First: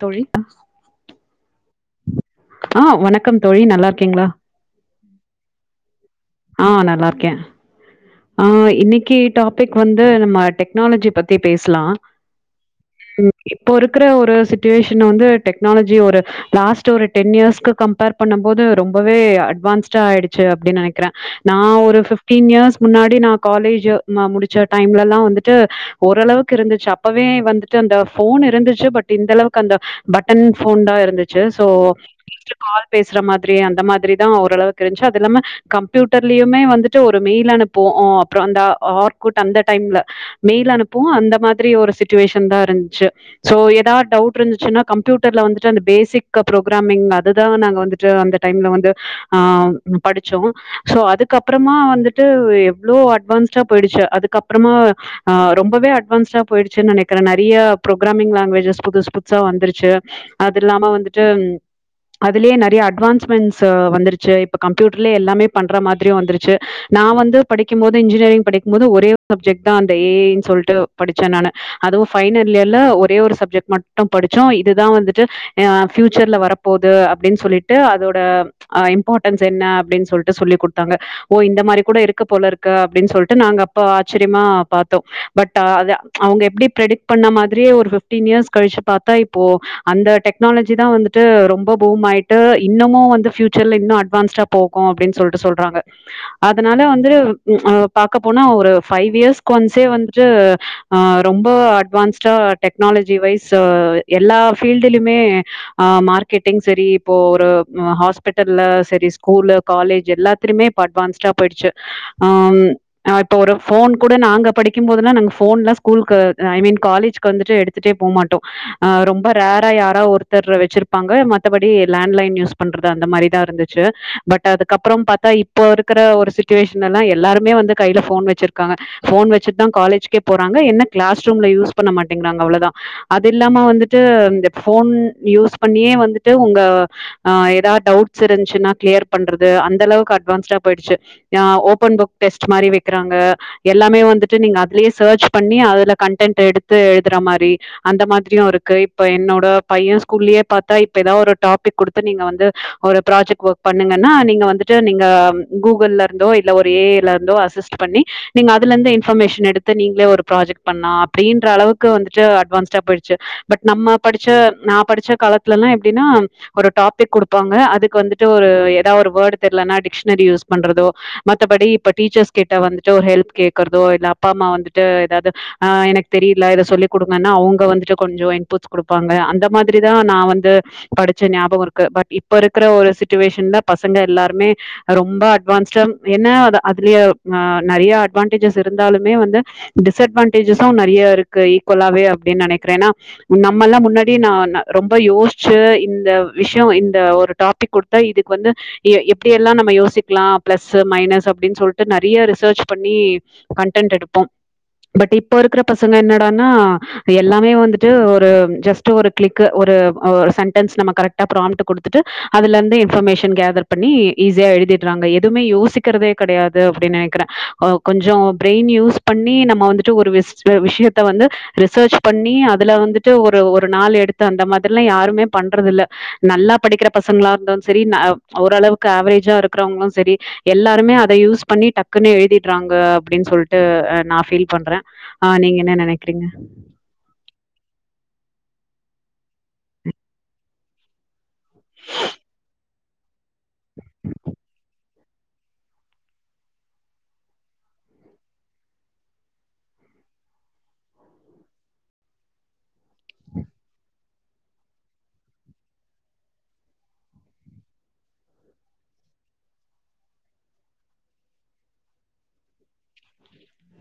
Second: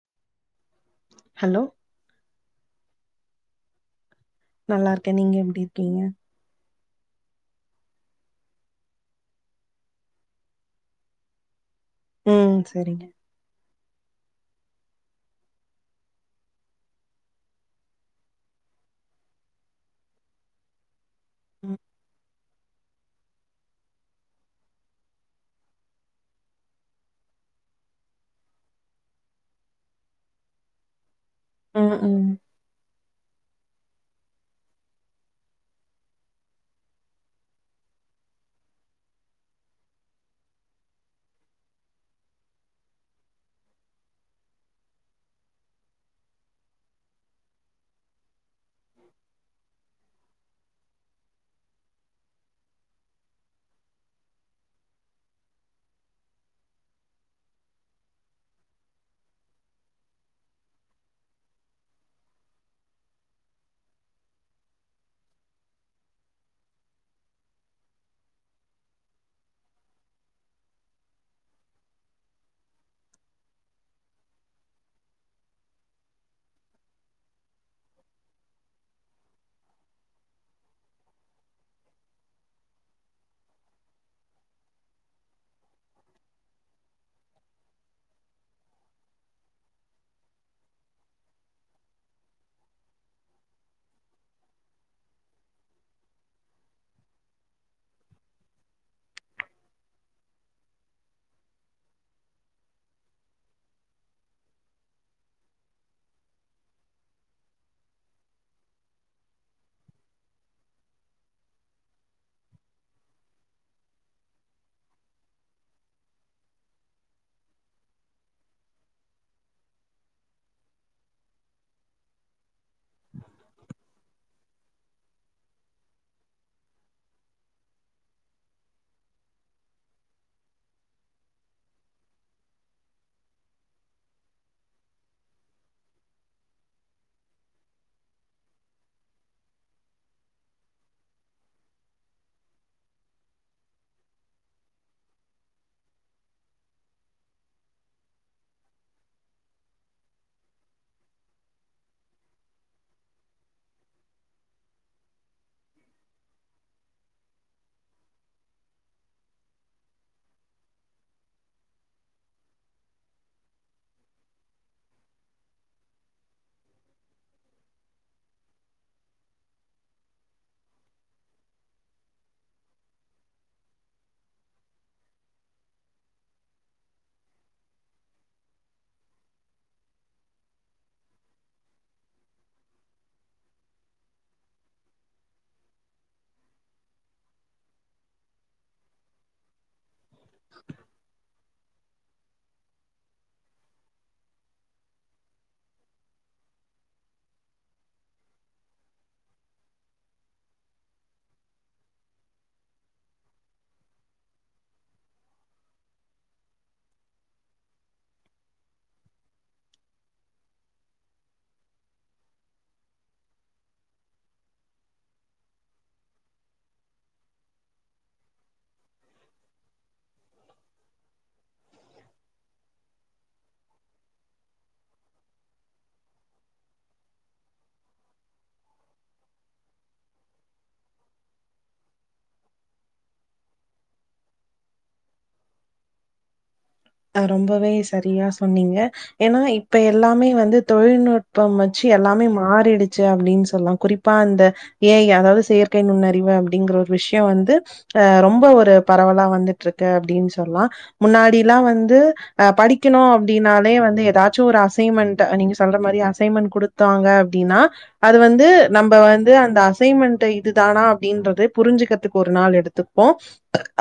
தோழி ஹலோ அ வணக்கம் தோழி நல்லா இருக்கீங்களா நல்லா இருக்கே நீங்க எப்டி இருக்கீங்க ஆ நல்லாயிருக்கே அ இன்னைக்கு டாபிக் வந்து நம்ம டெக்னாலஜி பத்தி பேசலா ம் சரிங்க ஓகே இப்போ இருக்கிற ஒரு சிச்சுவேஷன் வந்து டெக்னாலஜி ஒரு லாஸ்ட் ஒரு டென் இயர்ஸ்கு கம்பேர் பண்ணும் போது ரொம்பவே அட்வான்ஸ்டா ஆயிடுச்சு அப்டின்னு கிறே நா ஒரு பிப்டீன் இயர்ஸ் முன்னாடி நா காலேஜ் நா முடிச்ச டைம்லலா வந்துட்டு ஓரளவுக்கு இருந்துச்சு அப்பவே வந்துட்டு அந்த போன் இருந்துச்சு பட் இந்த அளவுக்கு அந்த பட்டன் போன் தா இருந்துச்சு சோ ம் ம். ஜஸ்ட் [unintelligible] கால் பேசுற மாதிரி அந்த மாதிரிதா ஓரளவுக்கு இருதுச்சு அது இல்லாம கம்ப்யூட்டர்லயுமே வந்துட்டு ஒரு மெயில் அனுப்புவோ அ அப்புற அந்த ஆர்க்கட் அந்த டைம்ல மெயில் அனுப்புவோ அந்த மாதிரி ஒரு சிச்சுவேஷன் தா இருந்துச்சு சோ ஏதாவது டவுட் இருந்துச்சுன்னா கம்ப்யூட்டர்ல வந்துட்டு அந்த பேசிக் அப்ரோ ப்ரோக்ராமிங் அதுதா நாங்க வந்துட்டு வந்து டைம்ல வந்து அ படிச்சோ சோ அதுக்கு அப்ரோமா வந்துட்டு எவ்ளோ அட்வான்ஸ்டா போயிடுச்சு அதுக்கப்புறமா ஆ ரொம்பவே அட்வான்ஸ்டா போய்டுச்சு நினைக்கிற நெறைய ப்ரோக்கீராமிங் லாங்குவேஜஸ் புது புதுசா வந்துருச்சு அதுல்லாம வந்துட்டு அதுலயே நெறைய அட்வான்ஸ்மென்சோ வந்துருச்சு இப்ப கம்ப்யூட்டர்லயே எல்லாமே பண்ற மாதிரியு வந்துருச்சு நா வந்து படிக்கு போது இன்ஜினியரிங் படிக்கு போது ஒரே சப்ஜெக்ட் தா அந்த ஏ ஐன்னு சொல்லிட்டு படிச்சே நானு அதுவு பைனல் இயர்ல்ல ஒரே ஒரு சப்ஜெக்ட் மட்டு படிச்சா இதுதா வந்துட்டு அ ஃபியூச்சர்ல வரப்போது அப்டின்னு சொல்லிட்டு அதோட அ இம்பார்டன்ஸ் என்ன அப்டின்னு சொல்லிட்டு சொல்லி கொடுத்தாங்க ஓ இந்த மாரி கூட இருக் க்கு போல இருக்க அப்டின்னு சொல்லிட்டு நாங்க அப்ப ஆச்சரியமா பாத்தோ பட் அவங்க எப்டி பிரடிக் பண்ண மாதிரியே ஒரு ஃபிஃப்டீன் இயர்ஸ் கழிச்சு பாத்தா இப்போ அந்த டெக்னாலஜி தா வந்துட்டு ரொம்ப பூம் ஆயிட்டு இன்னமு வந்து பியூச்சர்ல இன்னு அட்வான்ஸ போகோ அப்டின்னு சொல்லிட்டு சொல்றாங்க அதனால வந்து [unintelligible] பாக்க போனா ஒரு ஃபைவ் இயர்ஸ் ஒன்ஸ் வந்து அ ரொம்ப அட்வான்ஸ் சோ டெக்னாலஜி வைஸ் எல்லா ஃபீல்டுலுமே ஆ மார்க்கெட்டிங் சரி இப்போ ஒரு ஹாஸ்பிட்டல்ல சரி ஸ்கூல்ல காலேஜ் எல்லாத்திலயுமே இப்ப அட்வான்ஸ்ட போயிடுசு ஆம் அத்தொரு போன் கூட நாங்க படிக்குபோதெல்லா நாங்க போன்லா ஸ்கூல்கு ஐ மீன்காலேஜ் வந்துட்டு எடுத் ட்டே போமாட்டோ ஆ ரொம்ப ரேரா யாரா ஒருத்தர் வச்சிருப்பாங்க மத்தபடி லேண்ட்லைன் யூஸ் பண்றது அந்த மாரி தா இருந்துச்சு ச் பட் அதுக்கப்பற பாத்தா இப்ப இருக்கிற ஒரு சு சுச்வேஷனல்லாம் எல்லாருமே வந்து கையில போன் வச்சிருக்காங்க போன் வச்சுட்டுதா காலேஜ்கே போறாங்க என்ன கிளாஸ் ரூம்ல யூஸ் பண்ண மாட்டேங்காங்க அவ்வளவுதா அது இல்லாம வந்துட்டு இந்த போன் யூஸ் பண்ணியே வந்துட்டு உங்க ஆ ஏதா டவுட்ஸ் இருந்துச்சுன்னா கிளியர் பண்றது அந்த அளவுக்கு அட்வான்ஸ்டா போயிடுச்சு ஆ ஓபன் புக் டெஸ்ட் மாரி வைக்கிறாங்க எல்லாமே வந்துட்டு நீங்க அதுலயே சேர்ச் பண்ணி அதுல கன்டென்ட் எடுத்து எழுதுற மாரி அந்த மாதிரியு இருக்கு இப்ப என்னோட பைய ஸ்கூல்லயே பாத்தா இப்ப ஏதாவது ஒரு டாபிக் கொடுத்து இப்ப நீங்க வந்து ஒரு ப்ராஜெக்ட் ஒர்க் பண்ணுங்கன்னா நீங்க வந்துட்டு நீங்க கூகுள்ல இருந்தோ இல்ல ஒரு ஏ ஐல இருந்தோ அசிஸ்ட் பண்ணி நீங்க அதுல இருந்து இன்பர்மேஷன் எடுத்து நீங்களே ஒரு ப்ராஜெக்ட் பண்ணா அப்டின்ற அளவுக்கு வந்துட்டு அட்வான்ஸ்டா போயிடுச்சு பட் நம்ம படிச்ச நா படிச்ச காலத்துலலா எப்டினா ஒரு டாபிக் குடுப்பாங்க அதுக்கு வந்துட்டு ஒரு ஏதா ஒரு வேர்டு தெர்லனா டிகஷனரி யூஸ் பண்றதோ மத்தபடி இப்ப டீச்சர்ஸ் கிட்ட வந்துட்டு ஒரு ஹெல்ப் கேக்கறதோ இல்ல அப்பா அம்மா வந்துட்டு ஏதாது ஆ எனக் தெரில இத சொல்லிக் குடுங்கனு அவுங்க வந்துட்டு கொஞ்சோ இன்புட்ஸ் குடுப்பாங்க அந்த மாதிரிதா நா வந்து படிச்ச ஞாபவோ இருக்கு பட் இப்ப இருக்குற ஒரு சிச்சுவேஷன்ல பசங்க எல்லாருமே ரொம்ப அட்வான்ஸ் சம் என்ன அது அதுலயே ஆ நறைய அட்வான்டேஜஸ் இருந்தாலுமே வந்து டிஸ்அட்வான்டேஜ்சும் நறைய இருக்கு ஈக்குவலாவே அப்டின் நனைக்கிற எனா நம்மல்லா முன்னாடி நா ந ரொம்ப யோசிச்சு இந்த விஷ்ய இந்த ஒரு டாபிக் குடுத் தா இதுக்கு வந்து எ எப்டி எல்லா நம்ம யோசிக்கலா பிளஸ்சு மைனஸ்சு அப்டின் சொல்ட்டு நறைய ரிசர்ச் பண்ணி கன்டன்ட் எடுப்போ பட் இப்போ இருக்கற பசங்க என்னடன்னா எல்லாமே வந்துட்டு ஒரு ஜஸ்ட் ஒரு கிளிக்கு ஒரு ஒ சென்டன்ஸ் நம்ம கரெக்ட் ட ப்ராம்ட்ட கொடுத்துட்டு அதுல இருந்து இன்பர்மேஷன் கேதர் பண்ணி ஈஸியா எழுதிட்றாங்க எ எதுமே யோசிக்கறதே கெடையாது அப்டின்னு நெனக்கிற கொஞ்சோ பிரின் யூஸ் பண்ணி நம்ம வந்துட்டு ஒரு விஸ் சில விஷ்யத்த வந்து ரிசர்ச் பண்ணி அதுல வந்துட்டு ஒரு ஒரு நாள் எடுத்து அந்த மாதிரிலா யாருமே பண்றதுல்ல நல்லா படிக்கிற பசங்களா இருந்தாலு சரி ந ஓரளவுக்கு ஆவரேஜா இருக்கறவங்களு சரி எல்லாருமே அத யூஸ் பண்ணி டக்குன் எழுதிட்றாங்க அப்டின் சொல்ட்டு நா ஃபீல் பண்ற ஆ நீங்க என்ன நெனக்றீங்க ஆ ரொம்பவே சரியா சொன்னீங்க எனா இப்ப எல்லாமே வந்து தொழில்நுட்பம் வச்சு எல்லாமே மாறிடுச்சு அப்டின் சொல்லா குறிப்பா அந்த ஏ ஐ அதாவது செயற்கை நுண்ணறிவு அப்டிங்கற ஒரு விஷ்யோ வந்து அ ரொம்ப ஒரு பரவலா வந்துட்ருக்கு அப்டின் சொல்லா முன்னாடி லா வந்து படிக்கணு அப்டின்னாலே வந்து எதா ச்சு ஒரு அசைன்மெண்ட்டு நீங்க சொல்ற மாரி அசைன்மெண்ட் குடுத்தாங்க அப்டின்னா அது வந்து நம்ப வந்து அந்த அசைன்மெண்ட இதுதானா அப்டின்றதே புரிஞ்சுக்கதுக்கு ஒரு நாள் எடுத்துப்போ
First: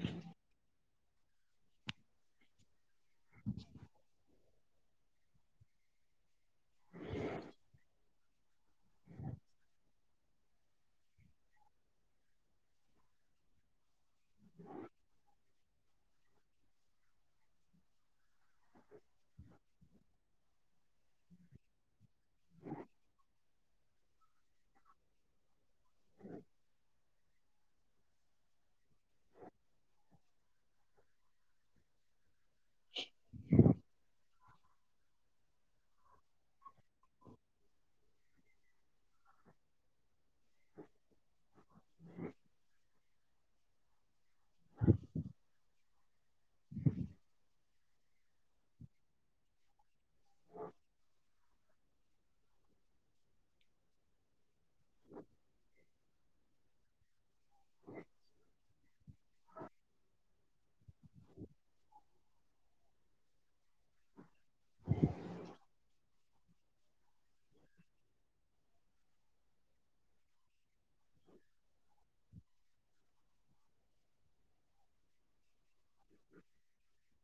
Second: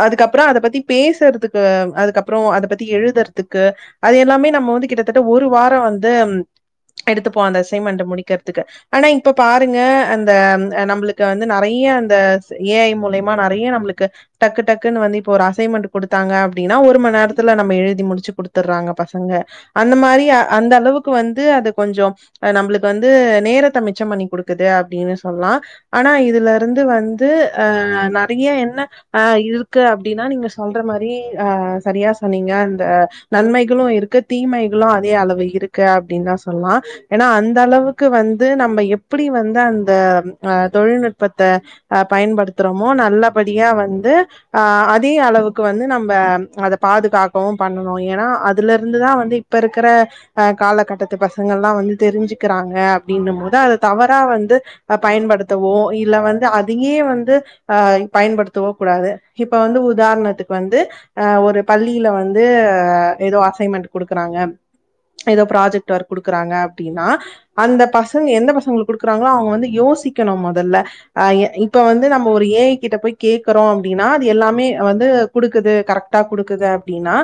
அதுக்கப்ற அத பத்தி பேசுறதுக்கு அதுக்கப் அப்றோ அத பத்தி எழுதற்துக்கு அது எல்லாமே நம்ம வந்து கிட்டத்தட்ட ஒரு வார வந்து எடுத்துப்போ அந்த அசைமென்ட்ட முடிக்கற்துக்கு ஆனா இப்ப பாருங்க அந்த நம்ளுக்கு வந்து நறைய அந்த ஏ ஐ மூலியமா நறைய நம்ளுக்கு டக்கு டக்குன்னு வந்து இப்ப ஒரு அசைன்மென்ட்டு குடுத்தாங்க அப்டினா ஒரு மண் நேரத்துல நம்ம எழுதி முடிச்சு குடுத்தட்றாங்க பசங்க அந்த மாரி அந்த அளவுக் கு வந்து அது கொஞ்சோ அ நம்ளுக்கு வந்து நேரத்த மிச்சம் பண்ணி குடுக்குது அப்டின்னு சொல்லா ஆனா இதுல இருந்து வந்து அ நறைய என்ன ஆ இருக்கு அப்டின்னா நீங்க சொல்ற மாரி ஆ சரியா சொன்னிங்க அந்த நன்மைகளு இருக்கு தீமைகளு அதே அளவு இருக்கு அப்டின் தா சொல்லா எனா அந்தளவுக்கு வந்து நம்ம எப்டி வந்து அந்த அ தொழில்நுட்பத்த அ பயன்படுத்துறோமோ நல்லபடியா வந்து ஆ அதே அளவுக்கு வந்து நம்ப அத பாதுகாக்கவு பண்ணணு எனா அதுல இருந்து தா வந்து இப்ப இருக்கற அ காலகட்டத்து பசங்கலா வந்து தெரிஞ்சுக்கிறாங்க அப்டின்னும் போது அத தவறா வந்து அ பயன்படுத்தவோ இல்ல வந்து அதியே வந்து ஆ பயன்படுத்தவோ கூடாது இப்ப வந்து உதாரணத்துக்கு வந்து ஆ ஒரு பள்ளியில வந்து ஏதோ அசைன்மென்ட்டு குடுக்குறாங்க ஏதோ ப்ராஜெக்ட் டு ஒர்க் குடுக்குறாங்க அப்டின்னா அந்த பசங்க எந்த பசங்களுக்கு குடுக்குறாங்களோ அவுங்க வந்து யோசிக்கணு மோதல்ல ஆ எ இப்ப வந்து நம்ம ஒரு ஏ ஐ கிட்ட போய் கேக்குறோ அப்டின்னா அது எல்லாமே வந்து குடுக்குது கரெக் குடுக்குது அப்டின்னா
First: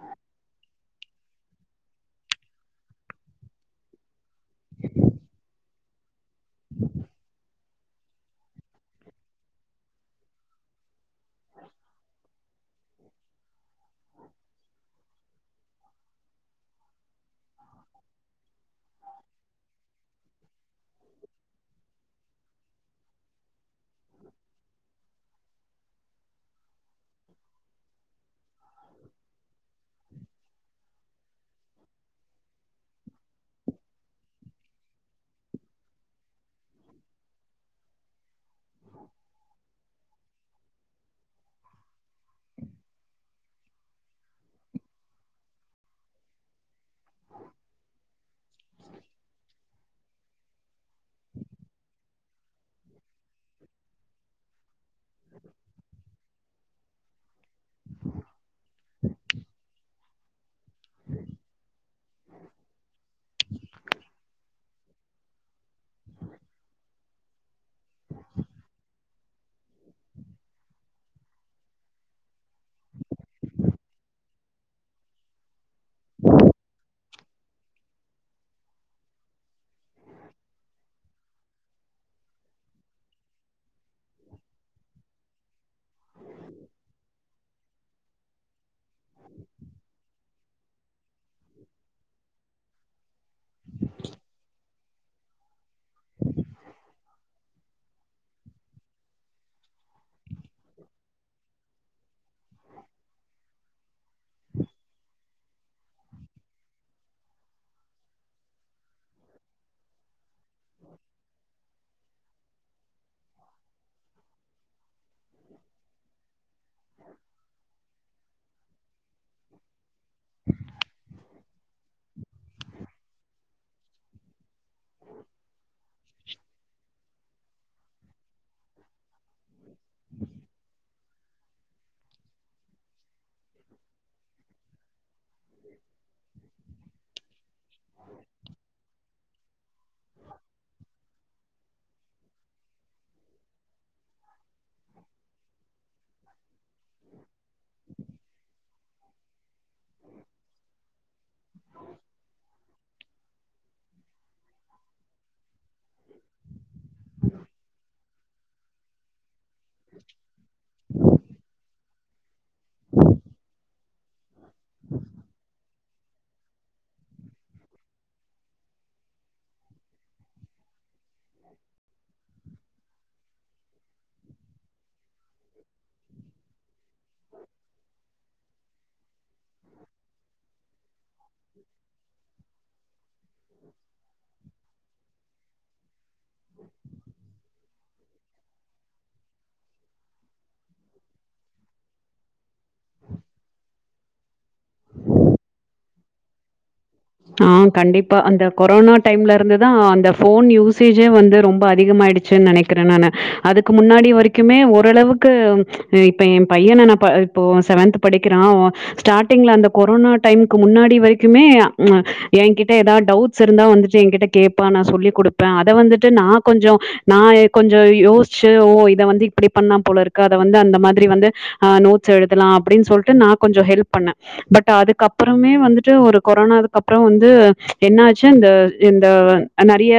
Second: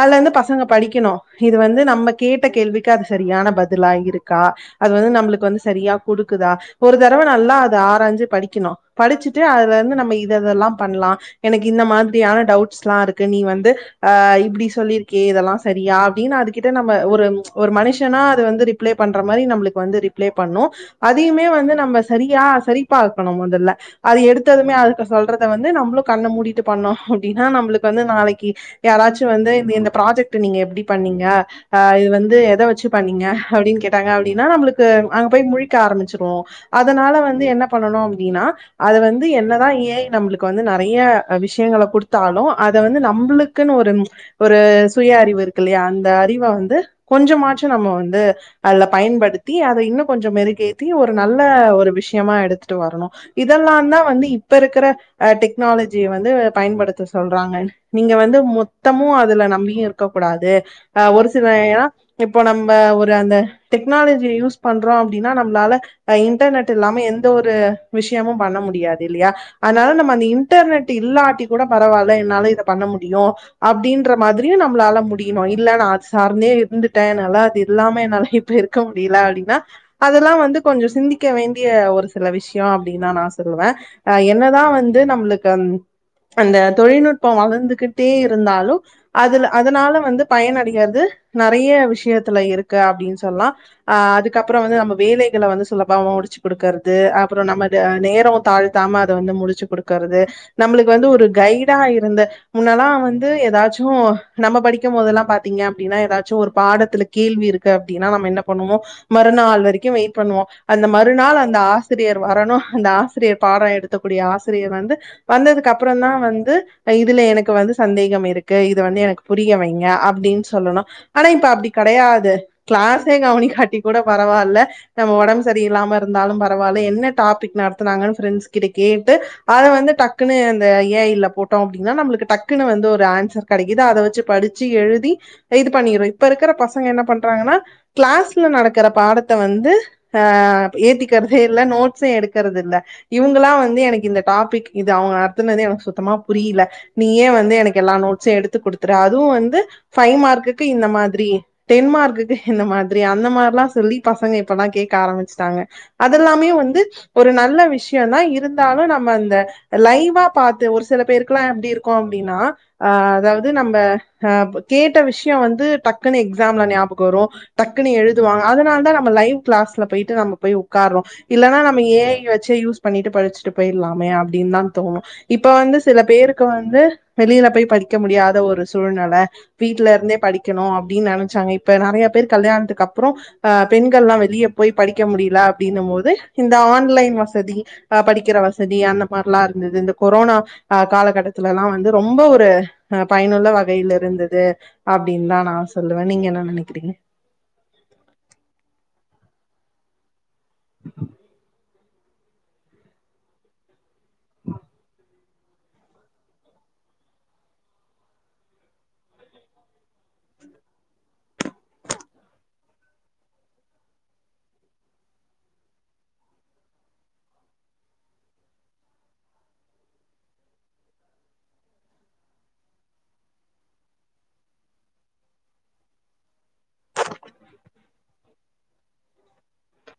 அதுல இருந்து பசங்க படிக்கணும் இது வந்து நம்ம கேட்ட கேள்விக்கு அது சரியான பதிலா இருக்கா அது வந்து நம்மளுக்கு வந்து சரியா குடுக்குதா ஒரு தடவ நல்லா அத ஆராஞ்சு படிக்கணும் படிச்சுட்டு அதுல இருந்து நம்ம இதெதல்லாம் பண்ணலாம் எனக்கு இந்த மாதிரியான டவுட்ஸ்லா இருக்கு நீ வந் து ஆ இப்டி சொல்லியிருக்கே இதெல்லா சரியா அப்டின்னு அதுகிட்ட நம்ம ஒரு ஒரு மனுஷனா அது வந்து ரி ரிப்ளே பண்ற மாரி நம்மளுக்கு வந்து ரிப்ளே பண்ணு அதுமே வந்து நம்ப சரியா சரி பாக்கன்னு மொதல்ல அது எடுத்ததுமே அதுக்கு சொல்றத வந்து நம்புளு கண்ண மூடிட்டு பண்ணோ அப்டின்னா நம்மளுக்கு வந்து நாளைக் யாராச்சு வந்து இந்த இந்த ப்ராஜெக்ட் நீங்க எப்டி பண்ணீங்க ஆ இது வந்து எத வச்சு பண்ணீங்க அப்டின்னு கேட் டாங்க அப்டின்னா நம்மளுக்கு அங்க போய் முழிக்க ஆரம்பிச்சிருவோ அதனால வந்து என்ன பண்ணனும் அப்டின்னா அது வந்து என்னதா ஏஐ நம்மளுக்கு வந்து நிறைய விஷயங்கல கொடுத்தாலும் அதை வந்து நம் ளுக்குன்னு ஒரு ஒரு சுய அறிவு இருக்கு இல்லையா அந்த அறிவ வந்து கொஞ்சமாச்சும் நம்ம வந்து அதுல பயன்படுத்தி அத இன்னும் கொஞ்சம் மெருகேத்தி ஒரு நல்ல ஒரு விஷயமா எடுத்துட்டு வரணும் இதெல்லாம் தான் வந்து இப்ப இருக்கிற டெக்னாலஜிய வந்து பயன்படுத்த சொல்றாங்க நீங்க வந்து மொத்தமும் அதுல நம்பியும் இருக்க கூடாது ஆ ஒரு சில யா இப்போ நம்ம ஒரு அந்த டெக்னாலஜி யூஸ் பண்றோம் அப்டின்னா நம்மளால இப்ப இன்டர்நெட்டு இல்லாம எந்த ஒரு விஷயமு பண்ண முடியாது இல்லயா அதனால நம்ம அந்த இன்டர்நெட்டு இல்லாட்டி கூட பரவால்ல என்னால இத பண்ண முடியு அப்டின்ற மாதிரியு நம்ளால முடியுணு இல்லன்ன அது சார்ந்தே இருந்துட் ட்ட அதனால அது இல்லாம என்னால இப்ப இருக்க முடில அப்டின்னா அதெல்லா வந்து கொஞ்ச சிந்திக்க வேண்டிய ஒரு சில விஷயோ அப்டினுதா நா சொல்லுவே அ என்னதா வந்து நம்ளுக்கு அந்த தொழில்நுட் பம் வளந்துகிட்டே இருந்தாலு அதுல அதனால வந்து பயனடயிறது நறைய விஷயத்ல இருக்கு அப்டின்னு சொல்லா அ அதுக்கப்புற வந்து நம்ம வேலைகள வந்து சுலபா முடிச்சு குடுக்கறது அப்ற நம்ம இத நேர தாழ் தாமா வந்து அத வந்து முடிச்சு குடுக்கறது நம்மளுக்கு வந்து ஒரு கைடா இருந்த முன்னெலா வந்து ஏதாச்சு நம்ம படிக்கு போதெலா பாத்தீங்க அப்டின்னா ஏதாச்சு ஒரு பாடத்ல கேள்வி இருக்கு அப்டினா நம்ம என்ன பண்ணுவோ மறுநாள் வரைக்கு வெயிட் பண்ணுவோ அந்த மறுநாள் அந்த ஆ ஆசிரியர் வரணு அந்த ஆசிரியர் பாட எடுக்கக்கூடிய ஆசிரியர் வந்து வந்ததுக்கு அப்புற தா வந்து இதுல எனக்கு வந்து சந்தேகம் இருக்கு இது வந்து எனக்கு புரிய வைங்க அப்டின்னு சொல்லணு ஆனா இப்ப அப்டி கிடையாது க்ளாஸே கவனிக்காட்டி கூட பரவால்ல நம்ம ஒடம்பு சரியில்லாம இருந்தாலு பரவால்ல என்ன டாபிக் நடத்துனாங்கன்னு ஃப்ரெண்ட்ஸ் கிட்ட கேட்டு அத வந்து டக்குனு இந்த ஏ ஐ ல போட் டோம் அப்டின்னா நம்மளுக்கு டக்குனு வந்து ஒரு ஆன்சர் கிடைக்குது அத வச்சு படிச்சு எழுதி இது பண்ணிரு இப்ப இருக்ற பசங்க என்ன பண்றாங்கனா கிளாஸ்ல நடக்ற பாடத்த வந்து ஆ ஏத்தி க இல்ல நோட்ஸ் எடுக்குறது இல்ல இவங்களா வந்து எனக்கு இந்த டாபிக் இது அவுங்க நடத்துனது எனக் சுத்தமா புரில நீயே வந்து எனக்கு எல்லா நோட்ஸு எடுத்து குடுத்துறு அதுவு வந்து ஃபைவ் மார்க்குக்கு இந்த மாதிரி டென் மார்க்குக்கு இந்த மாதிரி அந்த மாரில்லா சொல்லி பசங்க இப்பலா கேட்க ஆரம்பிச்சுட்டாங்க அதெல்லாமே வந்து ஒரு நல்ல விஷ்யோனா இருந்தாலு நம்ம அந்த லைவா பாத்து ஒருச் சில பேருக்லா எப்டி இருக்கு அப்டினா அ அதாவது நம்ப அப் கேட்ட விஷ்யோ வந்து டக்குனு எக்ஸாம்ல ஞாபகோ வரு டக்குனு எழுதுவாங்க அதனால தா நம்ம லைவ் கிளாஸ்ல போயிட்டு நாம போய் உக்கார்றோ இல்லனா நம்ம ஏ ஐ வச்சே யூஸ் பண்ணிட்டு படிச்சுட்டு போயில்லாமே அப்டின்தாந் தோணு இப்ப வந்துச் த பேருக்கு வந்து வெளில போய் படிக்க முடியாத ஒரு சூழ்நெல வீட்லருந்தே படிக் க்கணு அப்டின் நெனச்சாங்க இப்ப நெறயப் பேர் கல்யாண்த்துக்கு அப்றோ அ பெண்கள்லா வெளியப் போய் படிக்க முடில அப்டின்னம்போது இந்த ஆன்லைன் வசதி அ படிக்கிற வசதி அந்த மார்லா இருந்தது இந்த கொரோனா அ காலகட்டதுலலா வந்து ரொம்ப ஒரு அ பயனுள்ள வகைல இருந்தது அப்டின்தா நா சொல்லுவே நீங்க என்ன நெனைக்குறீங்க ஆ கண்டிப்பா அந்த கொரோனா டைம்ல இருந்துதா அந்த ஃபோன் யூசேஜே வந்து ரொம் ப அதிகமாயிடுச்சு நெனைக்கிறே நானு அதுக்கு முன்னாடி வரைக்குமே ஓரளவுக் கு இப்ப எம் பையன நா இப்ப இப்போ செவன்த்து படிக்கிறா ஒ ஸ்டாட்டிங்ல அந்த கொரோனா டைமுக்கு முன்னாடி வரைக்குமே ம் எங்கிட்ட எதா டவுட்ஸ் இருந்தா வந்துட்டு எங்கிட்ட கேப்பா நா சொல்லி்க் குடுப்பே அத வந்துட்டு நா கொஞ்சோ நா எ கொஞ்சோ யோச்சு ஓ இத வந்து இப்டி பண்ணாம் போல இருக்கு அத வந்து அந்த மாதிரி வந்து ஆ நோட்ஸ் எழுதலா அப்டின் சொல்ட்டு நா கொஞ்சோ ஹெல்ப் பண்ணே பட் அதுக்கப்றமே வந்துட்டு ஒரு கொரோனாவு கப்றோ வந்து என்ன ஆச்சு இந்த இந்த நெறய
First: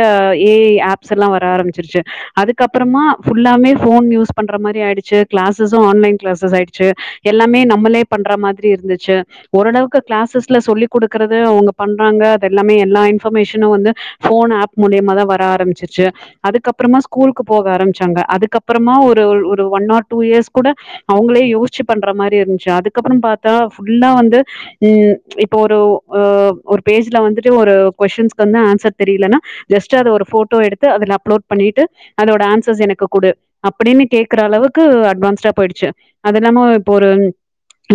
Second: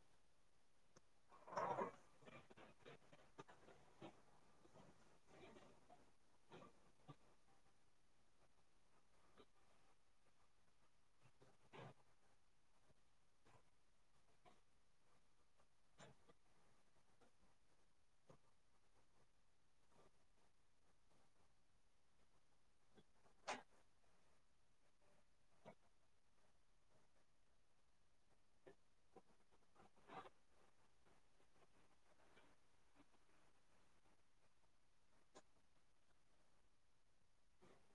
ஏ ஐ ஆப்ஸ் எல்லா வர ஆரம்பிச்சிருச்சு அதுக்கப்றமா ஃபுல்லாமே ஃபோன் யூஸ் பண்ற மாரி ஆயிடுச்சு கிளாஸஸு ஆன்லைன் கிளாஸஸ் ஆயிடுச்சு எல்லாமே நம்மளே பண்ற மாதிரி இருந்துச்சு ஓரளவுக்கு கிளாஸஸ்ல சொல்லி் குடுக்கறது அவுங்கப் பண்றாங்க அது எல்லாமே எல்லா இன்ஃபர்மேஷனு வந்து ஃபோன் ஆப் மூலியமாதா வர ஆரம்பிச்சிருச்சு அதுக்கப்றமா ஸ்கூலுக்கு போக ஆரம்ச்சாங்க அதுக்கப்பறமா ஒரு ஒரு ஒரு ஒன் ஆர் டூ இயர்ஸ் கூட அவுங்ளே யோச்சு பண்ற மாரி இருந்ச்சு அதுக்கப்றம் பாத்தா ஃபுல்லா வந்து ம் இப்ப ஒரு அ ஒரு பேஜ்ல வந்துட்டு ஒரு கொஸின்ஸ்கு வந்து ஆன்சர் தெரிலனா ஜஸ்ட்டு அத ஒரு போட்டோ எடுத்து அதுல அப்லோட் பண்ணிட்டு அதோட ஆன்சர்ஸ் எனக்கு குடு அப்டின்னு கேக்கற அளவுக்கு அட்வான்ஸ்டா போயிடுச்சு அதுல்லாம இப்ப ஒருன்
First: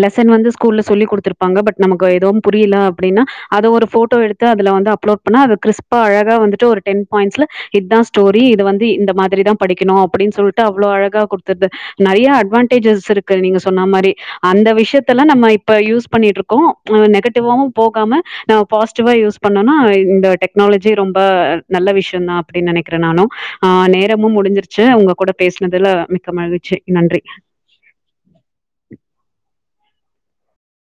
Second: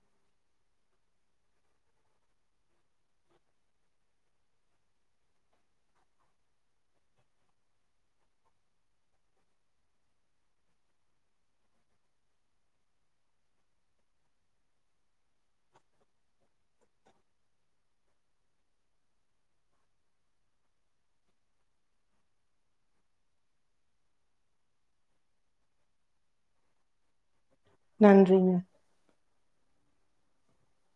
லெசன் வந்து ஸ்கூல்ல சொல்லி குடுத்துருப்பாங்க பட் நமக்கு எதுவும் புரியில அப்டினா அத ஒரு போட்டோ எடுத்து அதுல வந்து அப்லோட் பண்ண அது கிறிஸ்பா அழகா வந்துட்டு ஒரு டென் பாயிண்ட்ல இதாச் ஸ்டோரி இத வந்து இந்த மாதிரிதாம் படிக்கணு அப்டின் சொல்ட்டு அவ்ளோ அழகா குடுத்துர்து நெறையா அட்வான்டேஜஸ் இருக்கு நீங்க சொன்னா மாரி அந்த விஷ்யத்தெல்லா நம்ம இப்ப யூஸ் பண்ணிட்ருக்கோ அ நெகட்டிவாவும் போகாம ந பாசிட்டிவா யூஸ் பண்ணோனா இந்த டெக்னாலஜி ரொம்ப நல்ல விஷ்யந்தா அப்டின் நெனைக்றே நானு ஆ நேரமும் முடிஞ்சிருச்சு உங்க கூட பேச்னதுல மிக்க மகிழ்ச்சி நன்றி நன்றிங்க